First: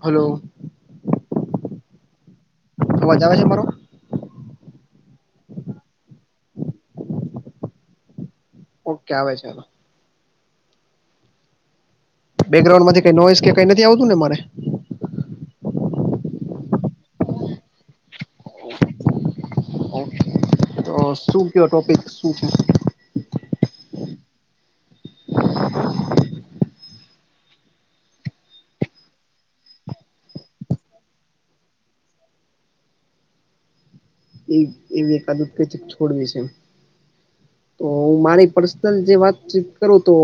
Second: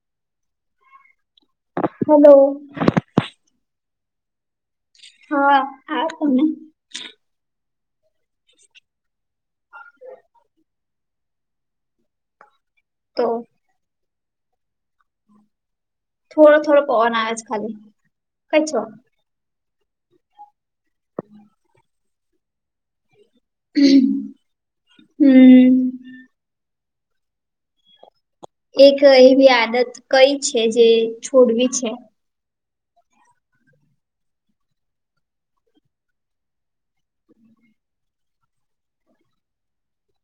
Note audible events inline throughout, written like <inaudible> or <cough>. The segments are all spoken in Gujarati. હલો. હલો. અવાજ આવે છે મારો? હા, હા તમને? ઓ કે આવે છે હવે. બેકગ્રઉન્ડ માંથી કઈ તો નોઇસ કે કઈ નથી આવતું ને મારે? થોડો થોડો પવન આવે છે ખાલી. કઈ છો? ઓ કે. તો શું ક્યો ટોપિક શું છે? હમ્મ. એક એવી આદત કઈ છે જે છોડવી છે? એ એવી એકાદુ કેથી છોડવી છે તો હું મારી પર્સનલ જે વાત કરું તો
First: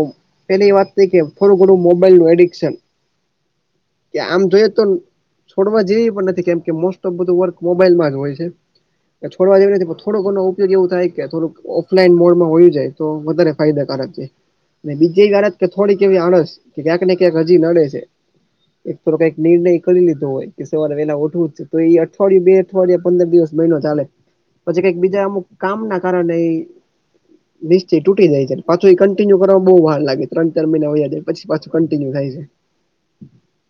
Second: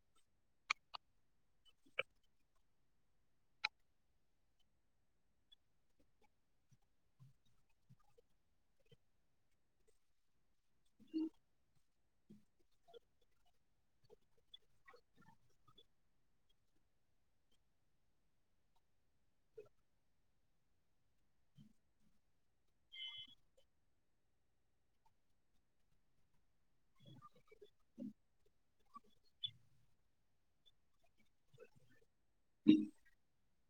પેલી વાત થઈ કે થોડું ઘણું મોબાઈલ નું એડિકશન કે આમ જોઈ તો છોડવા જેવી પણ નથી કેમકે મોસ્ટ ઓફ બધું વર્ક મોબાઈલમાં જ હોય છે છોડવા જે એ નથી થોડો ઘનો ઉપયોગ એવું થાય કે થોડું ઓફલાઈન મોડમાં હોય જાય તો વધારે ફાયદાકારક છે ને બીજી એ વાત કે થોડીક એવી આણસ કે ક્યાંક ને ક્યાંક હજી નડે છે એક થો કઈક નિર્ણય કરી લીધો હોય કે સવારે એલા ઉઠવું જ છે તો એ અઠવાડિયે બે અઠવાડિયા પંદર દિવસ મહિનો ચાલે પછી કઈક બીજા અમુક કામ ના કારણે <unintelligible> નિશ્ચય તૂટી જાય છે પાછું એ કન્ટિન્યુ કરવાવામાં બઉુ ભાર લાગે ત્રણ ચાર મહિના વાયા જાય પી પાછું કન્ટિન્યુ થાય છે <unintelligible>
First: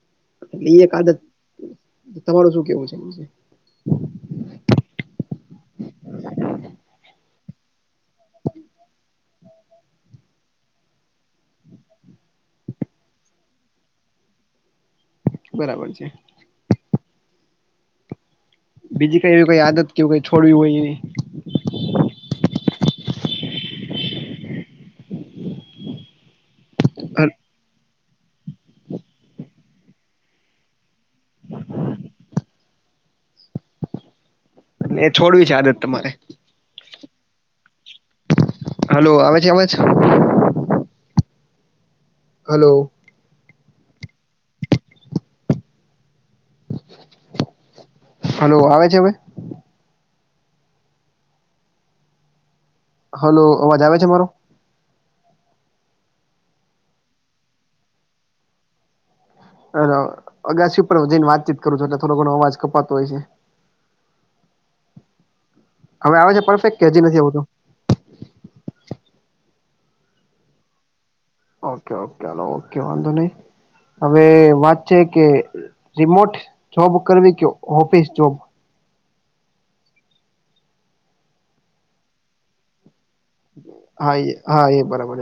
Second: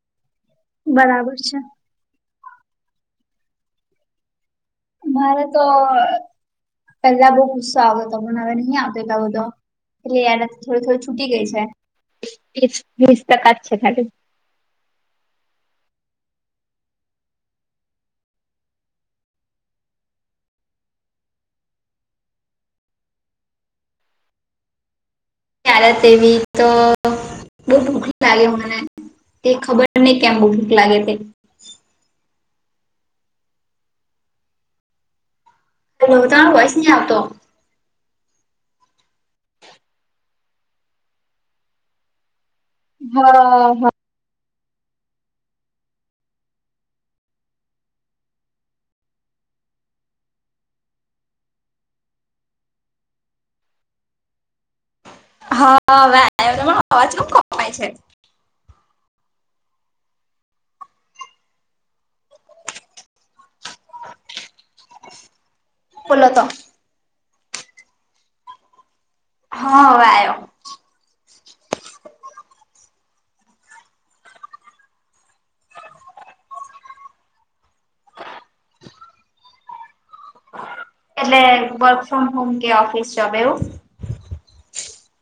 એક આદત બરાબર છે તમારું શું કેવું છે મારે તો પેલા બઉ ગુસ્સો આવ્યો હતો મને હવે નહી આવતો એટલે એના થોડું થોડું છૂટી ગય છેસ વીસ ટકા જ છે ખાલી બરાબર છે બીજી કઈ એવી કઈ આદત કેું કઈ છોડવી હોય એ ત્યારે એવી તો બહુ ભૂખ લાગે મને તે ખબર નહી કેમ બહુ ભૂખ લાગે તે એ છોડવી છે આદત તમારે હલો તમારો વોઇસ નથી આવતો હલો આવે છે અવાજ હલો હા હા હલો આવે છે અવે હલો અવાજ આવે છે મારો હા અવાજ કેમ કપાય છે અ અગાસી ઉપર જઈને વાતચીત કરું છું એટલે થોડો અવાજ કપાતો હોય છે હવે બોલો આવે તો છે પરફેક્ટ કેજી નથી આવતું હ હવે આવ્યો ઓકે ઓકે હ ઓકે વાંધો ન હવે વાત છે કે રિમોટ જોબ કરવી કે ઓફિસ જોબ <unintelligible> એટલે વર્ક ફ્રોમ હોમ કે ઓફિસ જોબ એવું હા એ હા એ બરાબર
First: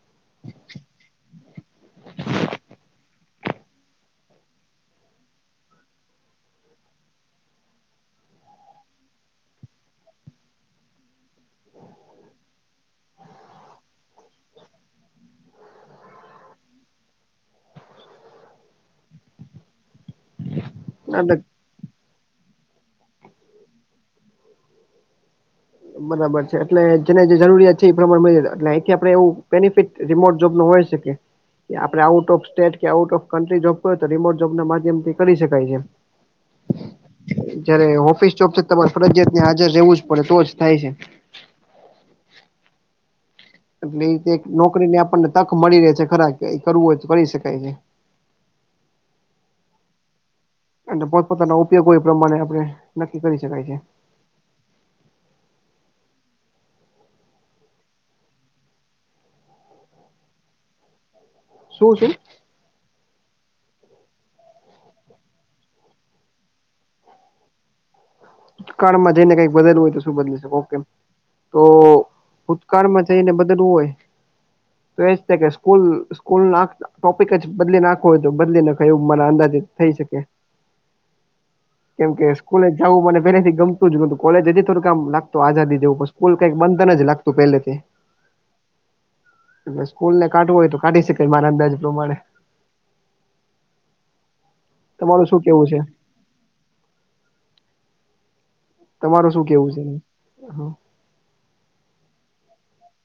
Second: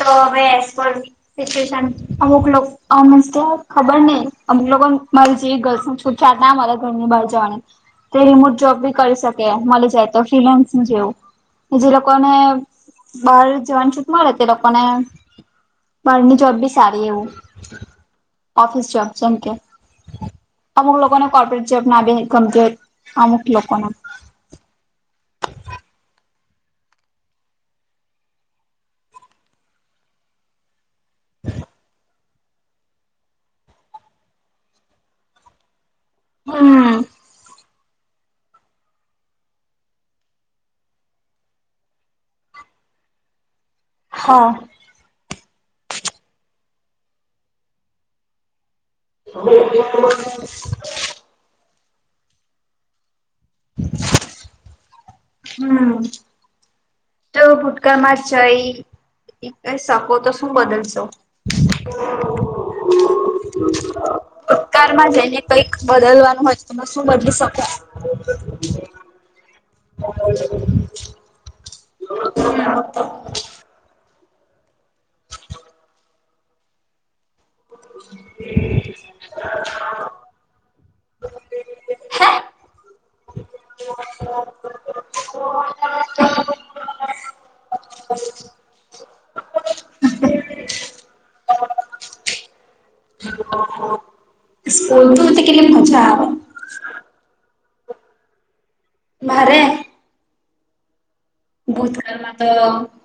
તો હવે એસ પર સિટીયેશન અમુક ખબર નહીં અમુક લોકો મારી જેવી ગર્લ્સ તું છાત ના મારા ઘરની ભાજવા <unintelligible> <inaudible> તે રિમોટ જોબ બી કરી શકે મળી જાય તો ફિલાન્સ ને જેવું કે જે લોકોને બાર જવાની છૂટ મળે તો તે લોકો આપ બાર ની જોબ બી સારી એવું ઓફિસ જોબ છે અમુક લોકોને નાટક કોર્પોરેટ જોબ ના બી ગમતી હોય અમુક લોકોને બરાબર છે એટલે જેને જે જરૂરિયાત છે એ પ્રમાણે મળી જ એટલે અહીંથી આપણે એવું બેનિફિટ રિમોટ જોબ નો હોય શકે કે આપણે આઉટ ઓફ સ્ટેટ કે આઉટ ઓફ કન્ટ્રી જોબ કરય તો રીમોટ જોબ ના માધ્યમ થી કરી શકાય છે. હમ જયારે ઓફિસ ચોફ છે તમારે ફરજયાિયાત ત્યાં હાજર રહેવું જ પડે તો જ થાય છે. એટલે એ રીતે નોકરીને આપણને તક મળી રહે છે ખરા કે કરવું હોય તો કરી શકાય છે. હ <inaudible> પોતપોતાના ઉપયોગો એ પ્રમાણે આપણે નક્કી કરી શકાય છે હમ જો ભૂટકા માર જઈ કહી શકો તો શું બદલશો <unintelligible> શું શું ભૂતકાળમાં જને કઈક બદલવાનું હોય તો શું બદલી શકે ભૂતકાળમાં જઈને કઈક બદલું હોય તો શું બદલી શકે તો ભૂતકાળમાં <unintelligible> ને બદલવુ હોય તો એજ કે સ્કૂલ સ્કૂલ ટોપિક જ બદલે નાખો હોય તો બદલી નાખ કયું મને અંદાજે થઈ શકે કેમ કે સ્કૂલે જવું મને પેલેથી ગમતું જ નોતું કોલેજ હજી થોડુંક આમ લાગતું આઝાદી જેવું પણ સ્કૂલ કઈક બંધ ન જ લાગતું પહેલેથી. <inaudible> એલે સ્કૂલ ને કાઢવું હોય તો કાઢી શકાય મારા અંદાજ પ્રમાણે સ્કૂલ <unintelligible> તમારું શું કેવું કેટલીક છે? મજા આવે. તમાર શું મારે કેવું છે? ભૂતકાળમાં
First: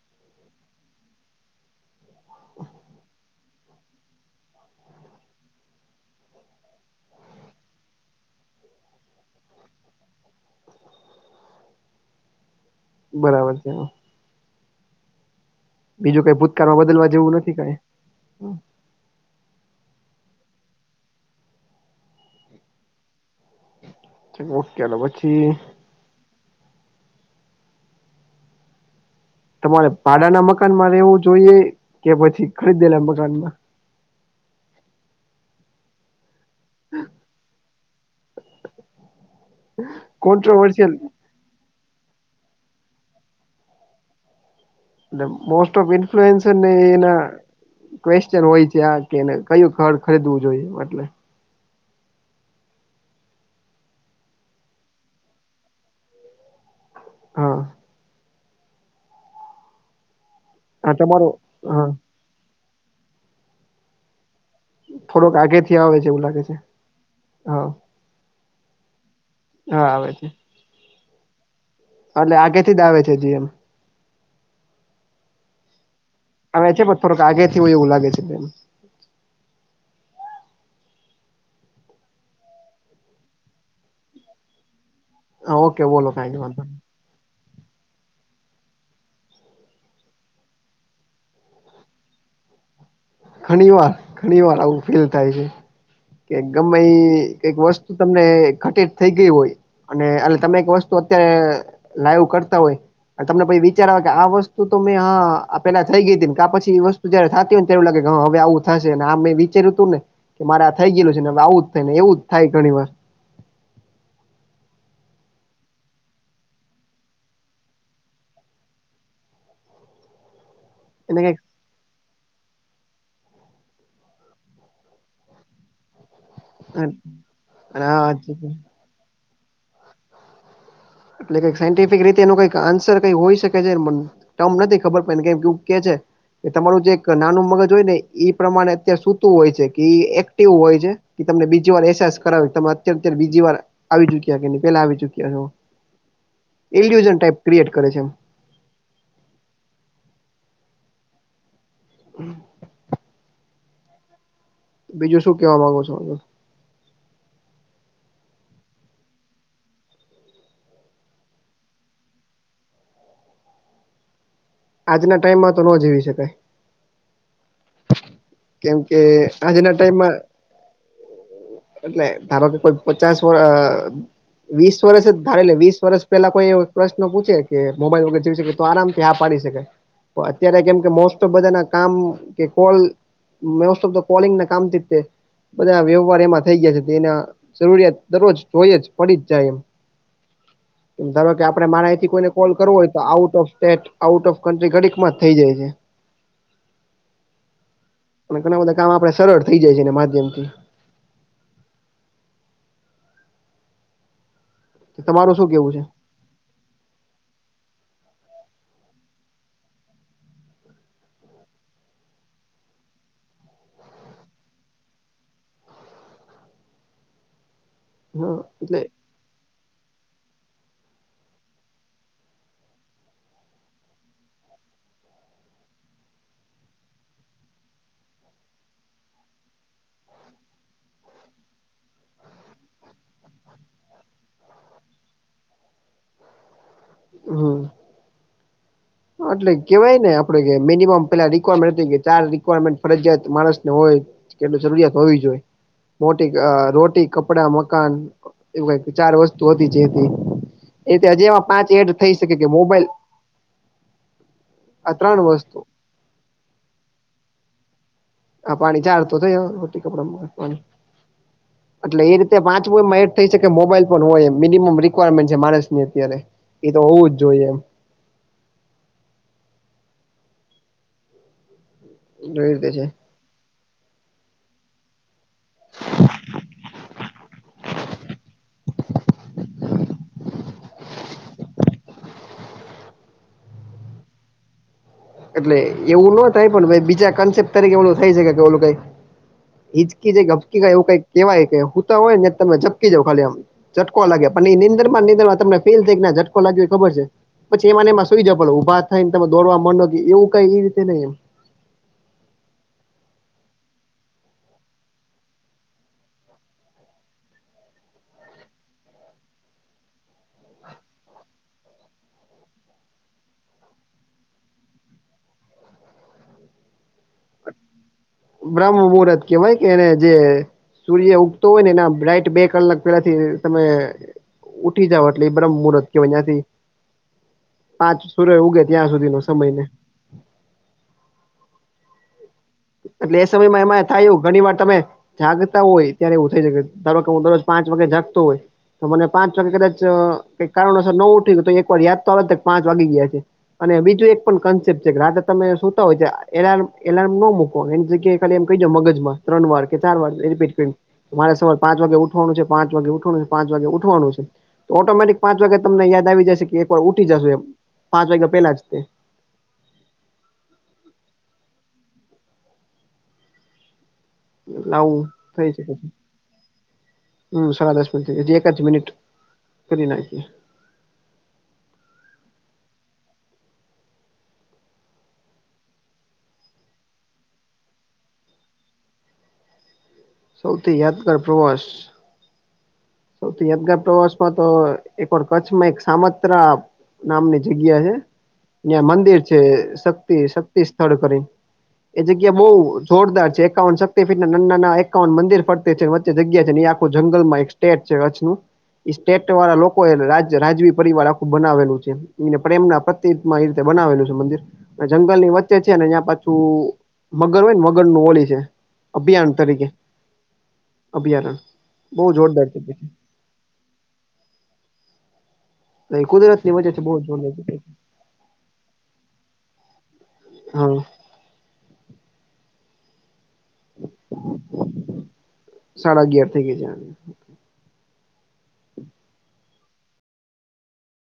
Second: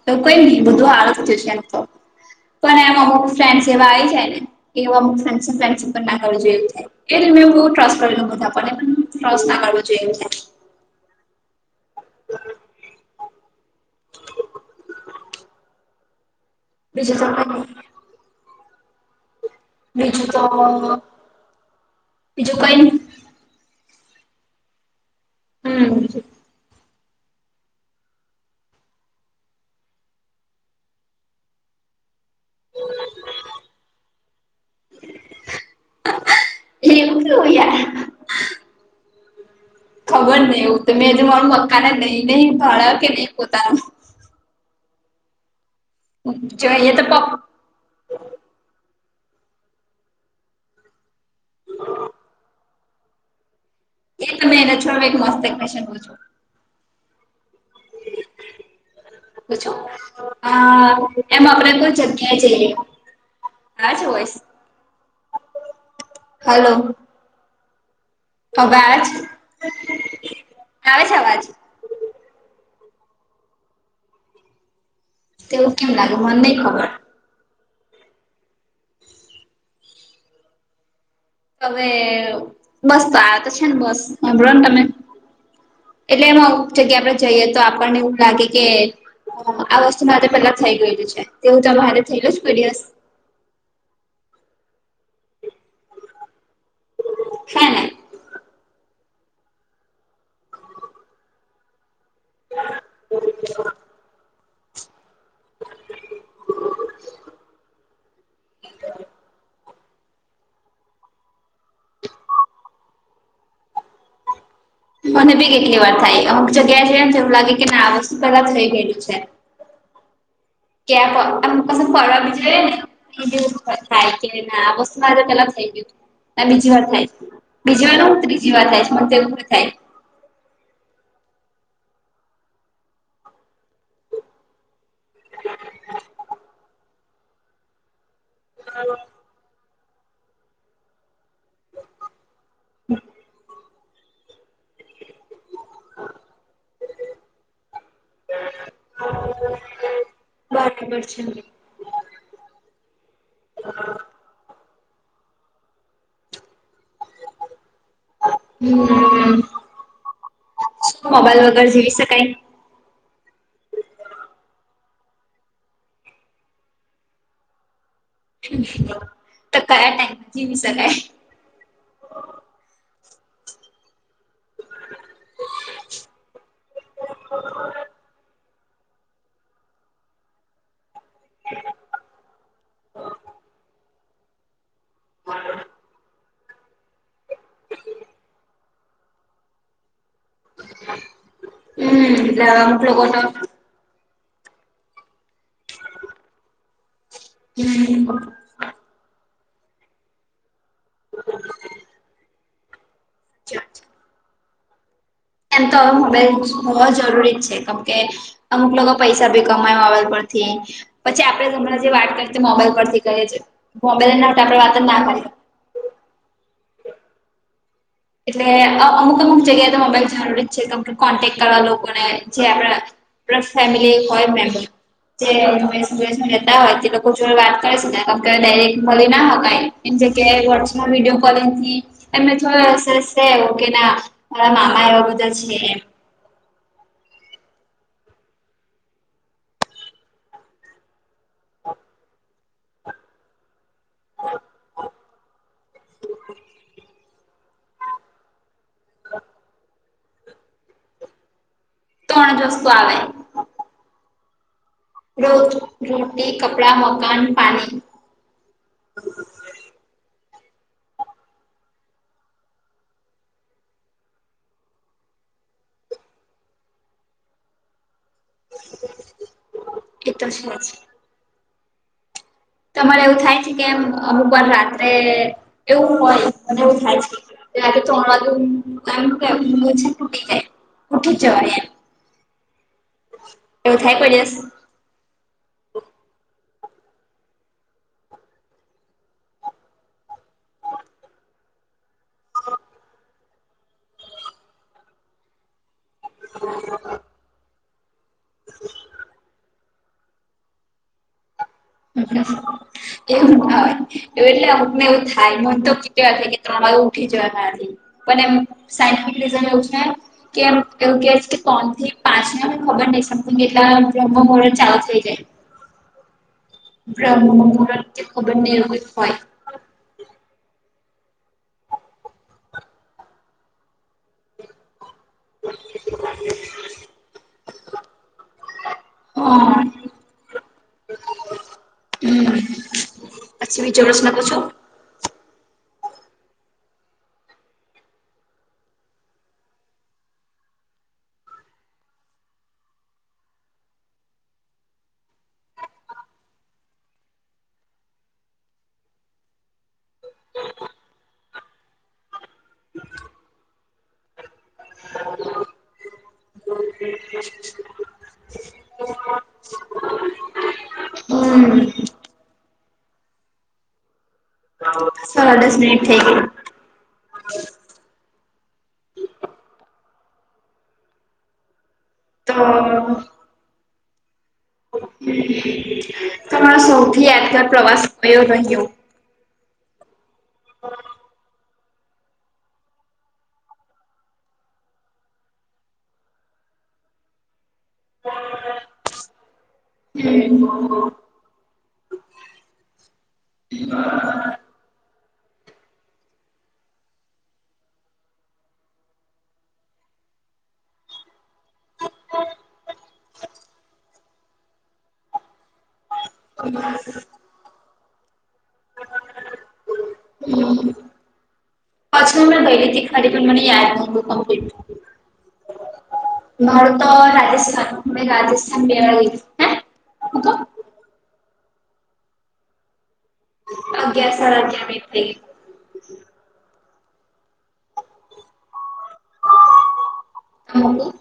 તો કઈ ની બધું હારુ થય છે એમ તો પણ અમુક ફ્રેન્ડ એવા આવી જાય ને એવા <unintelligible> ના કરજ જો એવું થાય એટલે મેં બો ટ્રસ કરલો બધા પર એમ ટ્રસ ના કરવો જોઈએ એવું થાય. <inaudible> બરાબર છે. બીજું કઈ ભૂતકાળમાં બદલવા જેવું નથી થાય કઈ બીજું તો બીજું કઈ ઓકે તો પછી હમ્મ. તમારે ભાડા ના મકાનમાં રહેવું જોઈએ કે પછી ખરીદેલા મકાનમાં એવું કેવું <inaudible> યાર ખબર નય એવું તો કોન્ટ્રોવર્સિયલ મે મારું મકાને નહી નહીં ભાડા કે નહીં પોતાનું મોસ્ટ ઓફઇન્ફ્લુઅન્સર જો ને એ તો પપ એના ક્વેશ્ચન હોય છે આ કે કયું ઘર ખરીદવું જોઈએ એટલે <inaudible> એ તમે એને છોડ એક મસ્ત ક્વેસચન પૂછુ હા પૂછું હા તમારો એમાં આપડે હા કોઈ જગ્યા એ જઈએ આવે છે વોઇસ થોડોક આગેથી આવે છે એવું લાગે છે હા અવાજ હા આવે છે. આવે છે અવાજ અલે આગેથી જ આવે છે જી એમ તેવું કેમ લાગે મને નહી ખબર. રાગે થી હોય એવું લાગે છે. હવે બસ તો આ તો છે ને બસ સાભળો ને તમે હા ઓકે બોલો એટલે કાંઈ એમાં વાંધો અુક નઈ જગ્યા આપડે જઈએ તો આપણને એવું લાગે કે આ વસ્તુ મારે પેલા થઈ ગયેલું છે તેવું તમાંર હાતે થયલું જ કોઈ દિવસ ઘણી વાર ઘણી વાર આવું ફીલ થાય છે. કે ગમે કઈક હે ને વસ્તુ તમને ઘટિત થઈ ગ‌ઈ હોય. અને એ તમે એક વસ્તુ અત્યારે લાઈવ કરતા હોય. તમને પછે વિચાર આવે કે આ વસ્તુ તો મે આ આ પેલા થઈ ગઈ તી કા પછી એ વસ્તુ જારે થાતી હો ત્યારે લાગે કે હવે આવું. થશે ને આ મેં વિચાર્યું હતું ને કે મારે આ થઈ ગયેું છે ને હવે આવું જ થાય ને એવું જ થાય ઘણી વાર મને ભી કેટલી વાર થાય અમુક જગ્યાએ જ ને એવું લાગે કે આ વસ્તુ પેલા થઈ ગયુ છે. એને <unintelligible> કસે ફરવા બી જઈએ ને થાય કે ના આ વસ્તુ માજે પેલા થઈ ગયુ તું આ બીજી વાર થાય છે બીજી વારનું હું કઈક ત્રીજી વાર થાય છે મને તો એવું બી થાય એટલે કઈ સાયન્ટિફિક રીતે એનું કઈ આન્સર કઈ હોય શકે છે ટમ નથી ખબર મને કેમ કે કે છે કે તમારું જે એક નાનું મગજ હોય ને ઈ પ્રમાણે અત્યારે સુૂતું હોય છેઈ કે એક્ટિવ હોય છે. કે તમને બીજી વાર એહેસાસ કરાવે તમે અત્યારે અત્યારે બીજી વાર આવી ચુક્યા કે પેલાં આવી ચુક્યા છો એલઝન ટાઈપ ક્રિએટ કરે છે. બ ખબર છે <unintelligible> હમ <inaudible> બીજું શું કેવા માંગુ છો હવે. હમ શું મોબાઈલ વગર જીવી શકાય આજના ટાઈઇમમાં તો ન જીવી શકાય. કેમ કે તો કયા આજના ટાઈમમાં જીવી શકાય એટલે ધારો કે કોઈ પચાસ વર્ વીસ વર્ષ જ ધારે લે વીસ વર્ષ પેલા કોઈ એ પ્રશ્ન પૂછે કે મોબાઈલ વગર જેવી શ તો આરામથી હા પાડી શકે તો અત્યારે કેમ કે મોસ્ટ બધા ના કામ કે call most of the calling ના કામ થી તે બધા વ્યવહાર એમાંથી થઈ ગયા છે એના જરૂરિયાત દરરોજ જોઈ જ પડી જ જાય એમ એમ ધમે કે આપડે મારે અહીંથી કોઈને હમ્મ કોલ એટલે કરવો અમુક હોય તો લોકો out hmm of out of country ઘડીક માં જ થઇ જાય છે. હમ <unintelligible> અને ઘણા બધા કામ આપડે સરળ થઈ જાય છે એના માધ્યમથી હ <inaudible> ચ <inaudible> તમારુ શું. એમ કેવું તો છે હવે મોબાઈલ હોવો જરૂરી છે કેમકે અમુક લોકો પૈસા ભી કમાય આવે પરથી પછી આપડે હમણાં જે વાત કરીએ મોબાઈલ પરથી કરીએ છીએ મોબાઈલ આપણેે વાત ના કરીએ એટલે અમુક અમુક જગ્યાએ તમામાંબાઈલ જરૂરી છે કોન્ટેક કરવા લોકોને જે આપણા ફેમિલી હોય મેમ્બર જે દેશ- વિદેશ માં રેતા હોય તે લોકો જોડે વાત કરી શકાય કે ડાયરેક્ટ મલી ના હકાય. એમ જગ્યાએ વોટ્સમાં વિડીયો કોલિંગ થી એમે થો સર ઓકે ના મારા મામા એવા બધા છે હમ એટલે કેવાય ને આપડે કે મનિમમ પેલા રિક્વારમેન્ટ કે ચાર રિક્વારમેન્ટ ફરજિયાત માણસને હોય કે જરૂરિયાત હોવી જોઈએ મોટી રોટી કપડા મકાન એવું કાય ચાર વસ્તુ હતી જે એ હજી એ પાંચ એડ થઈ શકે ત્રણ જ કે વસ્તુ મોબાઈલ આવે આ ત્રણ રોજ વસ્તુ રોટી કપડા મકાન પાણી આ પાણી ચાર તો થયું રોટી કપડા મકાન. હ <unintelligible> એટલે એ રીતે પાચમુ એમાં એડ થઈ શકે મોબાઈલ પણ હોય એ મિનિમમ રિક્વાયરમેન્ટ છે માણસ ની અત્યારે એ તો હોવું જ જોઈએ એમ એકદમ સાચી. જો તમારે એવું થાય છે કેમ અમુક વાર રાત્રે એવું હોય મ એવું થાય છે. ે તોું <unintelligible> એમ છે તૂટી જાય ઉઠું જ જવાનું એમ એવું થઈ પડી જસ એટલે એવું ન થાય પણ બીજા કન્સેપ્ટ તરીકે ઓલું થાય છેકે કે ઓલું કઈ હિજકી જઝપકી એવું કઈ કેવાય કે હું તો હોય ને તમે જઝકી જાવ ખાલી આમ ચટકો લાગે પણ ઈ નીંદરમાં ને નીંદરમાં તમને. ફીલ થાય કે ના જટકો લાગ્યો એ ખબર છે, પછી એમાંને એમાં સુઈ જવ પણ ઉભા થઈને તમે દોડવા માંડો. એવું કઈ એ રીતે નઈ એમ. <unintelligible> એવુ ના હોય એવુ એટલે અમુકને એવું થાય, મને તો કેવા થાય કે ત્રણ વાગ્યે ઉઠી જવાય મારાથી. પણ એમ સાયન્ટિફિક રિજન એવું છે. કેમ એવું કેસ કે ત્રણ થી પાંચ ને મને ખબર નહિ સમ્થિંગ કેટલા બ્રહ્મ મોર ચાલુ થઈ જાય. બ્રાહ્મણનું મૂરત કે ખબરની એવું બ્રહ્મ કંઈક હોય. મુહૂર્ત કેહેવાય એને જે સૂર્ય ઉગતો હોય ને એના રાઈટ બે કલાક પેલા થી તમે. ઉઠી જાવ એટલે ઈ બહ્મમૂરત કેહેવાય ન્યાથી. પાંચ સુર ઉગે ત્યાં સુધી નો સમય ને. હમ. એટલે એ સમયમાં એમાં થાયું ઘણી વાર તમે. જાગતા હોય ત્યારે એવું થઈ શકે, ધારોકે હું દરરોજ પાંચ વાગે જાગતો હોય. તો મને પાંચ વાગે કદાચ કંઈક કારણોસર ન ઉઠી શકું તો એક વાર યાદ તો આવે કે પાંચ વાગી ગયા છે. અને બીજું એક પણ કન્સેપ્ટ છે કે રાતે તમે સુતા હોય એલમ એલારમ ન મૂક. એની જગ્યાએ ખાલી એમ કહીદો મગજ માં ત્રણ વાર કે ચાર વાર રપીટ કરી. મારે સવારે પાંચ વાગે ઉઠવાનું છે પાંચ વાગે ઉઠવાનું છે પાંચ વાગે ઉઠવાનું છે. તો ઓટોમેટિક પાંચ વાગ્યા તમને યાદ આવી જશે કે એક વાર ઉઠી જશો એમ પાંચ વાગ્યા પેલા જ તે. હમ. એટલે આવું સાડા થઈ દસ શકે છે. મિનિટ થઈ ગઈ હમ સાડા દસ મિનિટ એક જ મિનિટ કરી નાખએ. <unintelligible> તમારો સૌથી યાદગાર પ્રવાસ થયો રહ્યો. સૌથી યાદગાર પ્રવાસ. સૌથી યાદગાર પ્રવાસમાં તો એક વાર કચ્છમાં એક સામત્રા. નામની જગ્યા છે, ન્યા મંદિર છે શક્તિ હમ્મ શક્તિ સ્થળ કરીને. એ જગ્યા બહુ જોરદાર છે એકાવન શક્તિ પીઠ નાન નાના એ. કાવન મંદિર ફરતે છે વચ્ચે જગ્યા છે એ આખું જંગલ માં એક સ્ટેટ છે રછનું. સ્ટેટ વાળા લોકો એ રાજ રાજવી પરિવાર આખું બનાવેલું છે. એ પ્રેમના પ્રતીતમાં ઈ રીતે બનાવેલું છે મંદિર જંગલ ની વચ્ચે છે નેયાં. <unintelligible> મગર હોય ને મગર નું ઓલી છે અભયારણ તરીકે અભયારણ. બહુ જોરદાર છે. એ ખાડી બી મને યાદ છે બવ કમ્પલીટ. છે કુદરત ની વચ્ચે મારું છે તો બહુ જોરદાર જગ્યા રાજસ્થાન છે અમે રાજસ્થાન મેવાડી. હા. <unintelligible> સાડા અગિયાર થઈ ગયા છે. <unintelligible>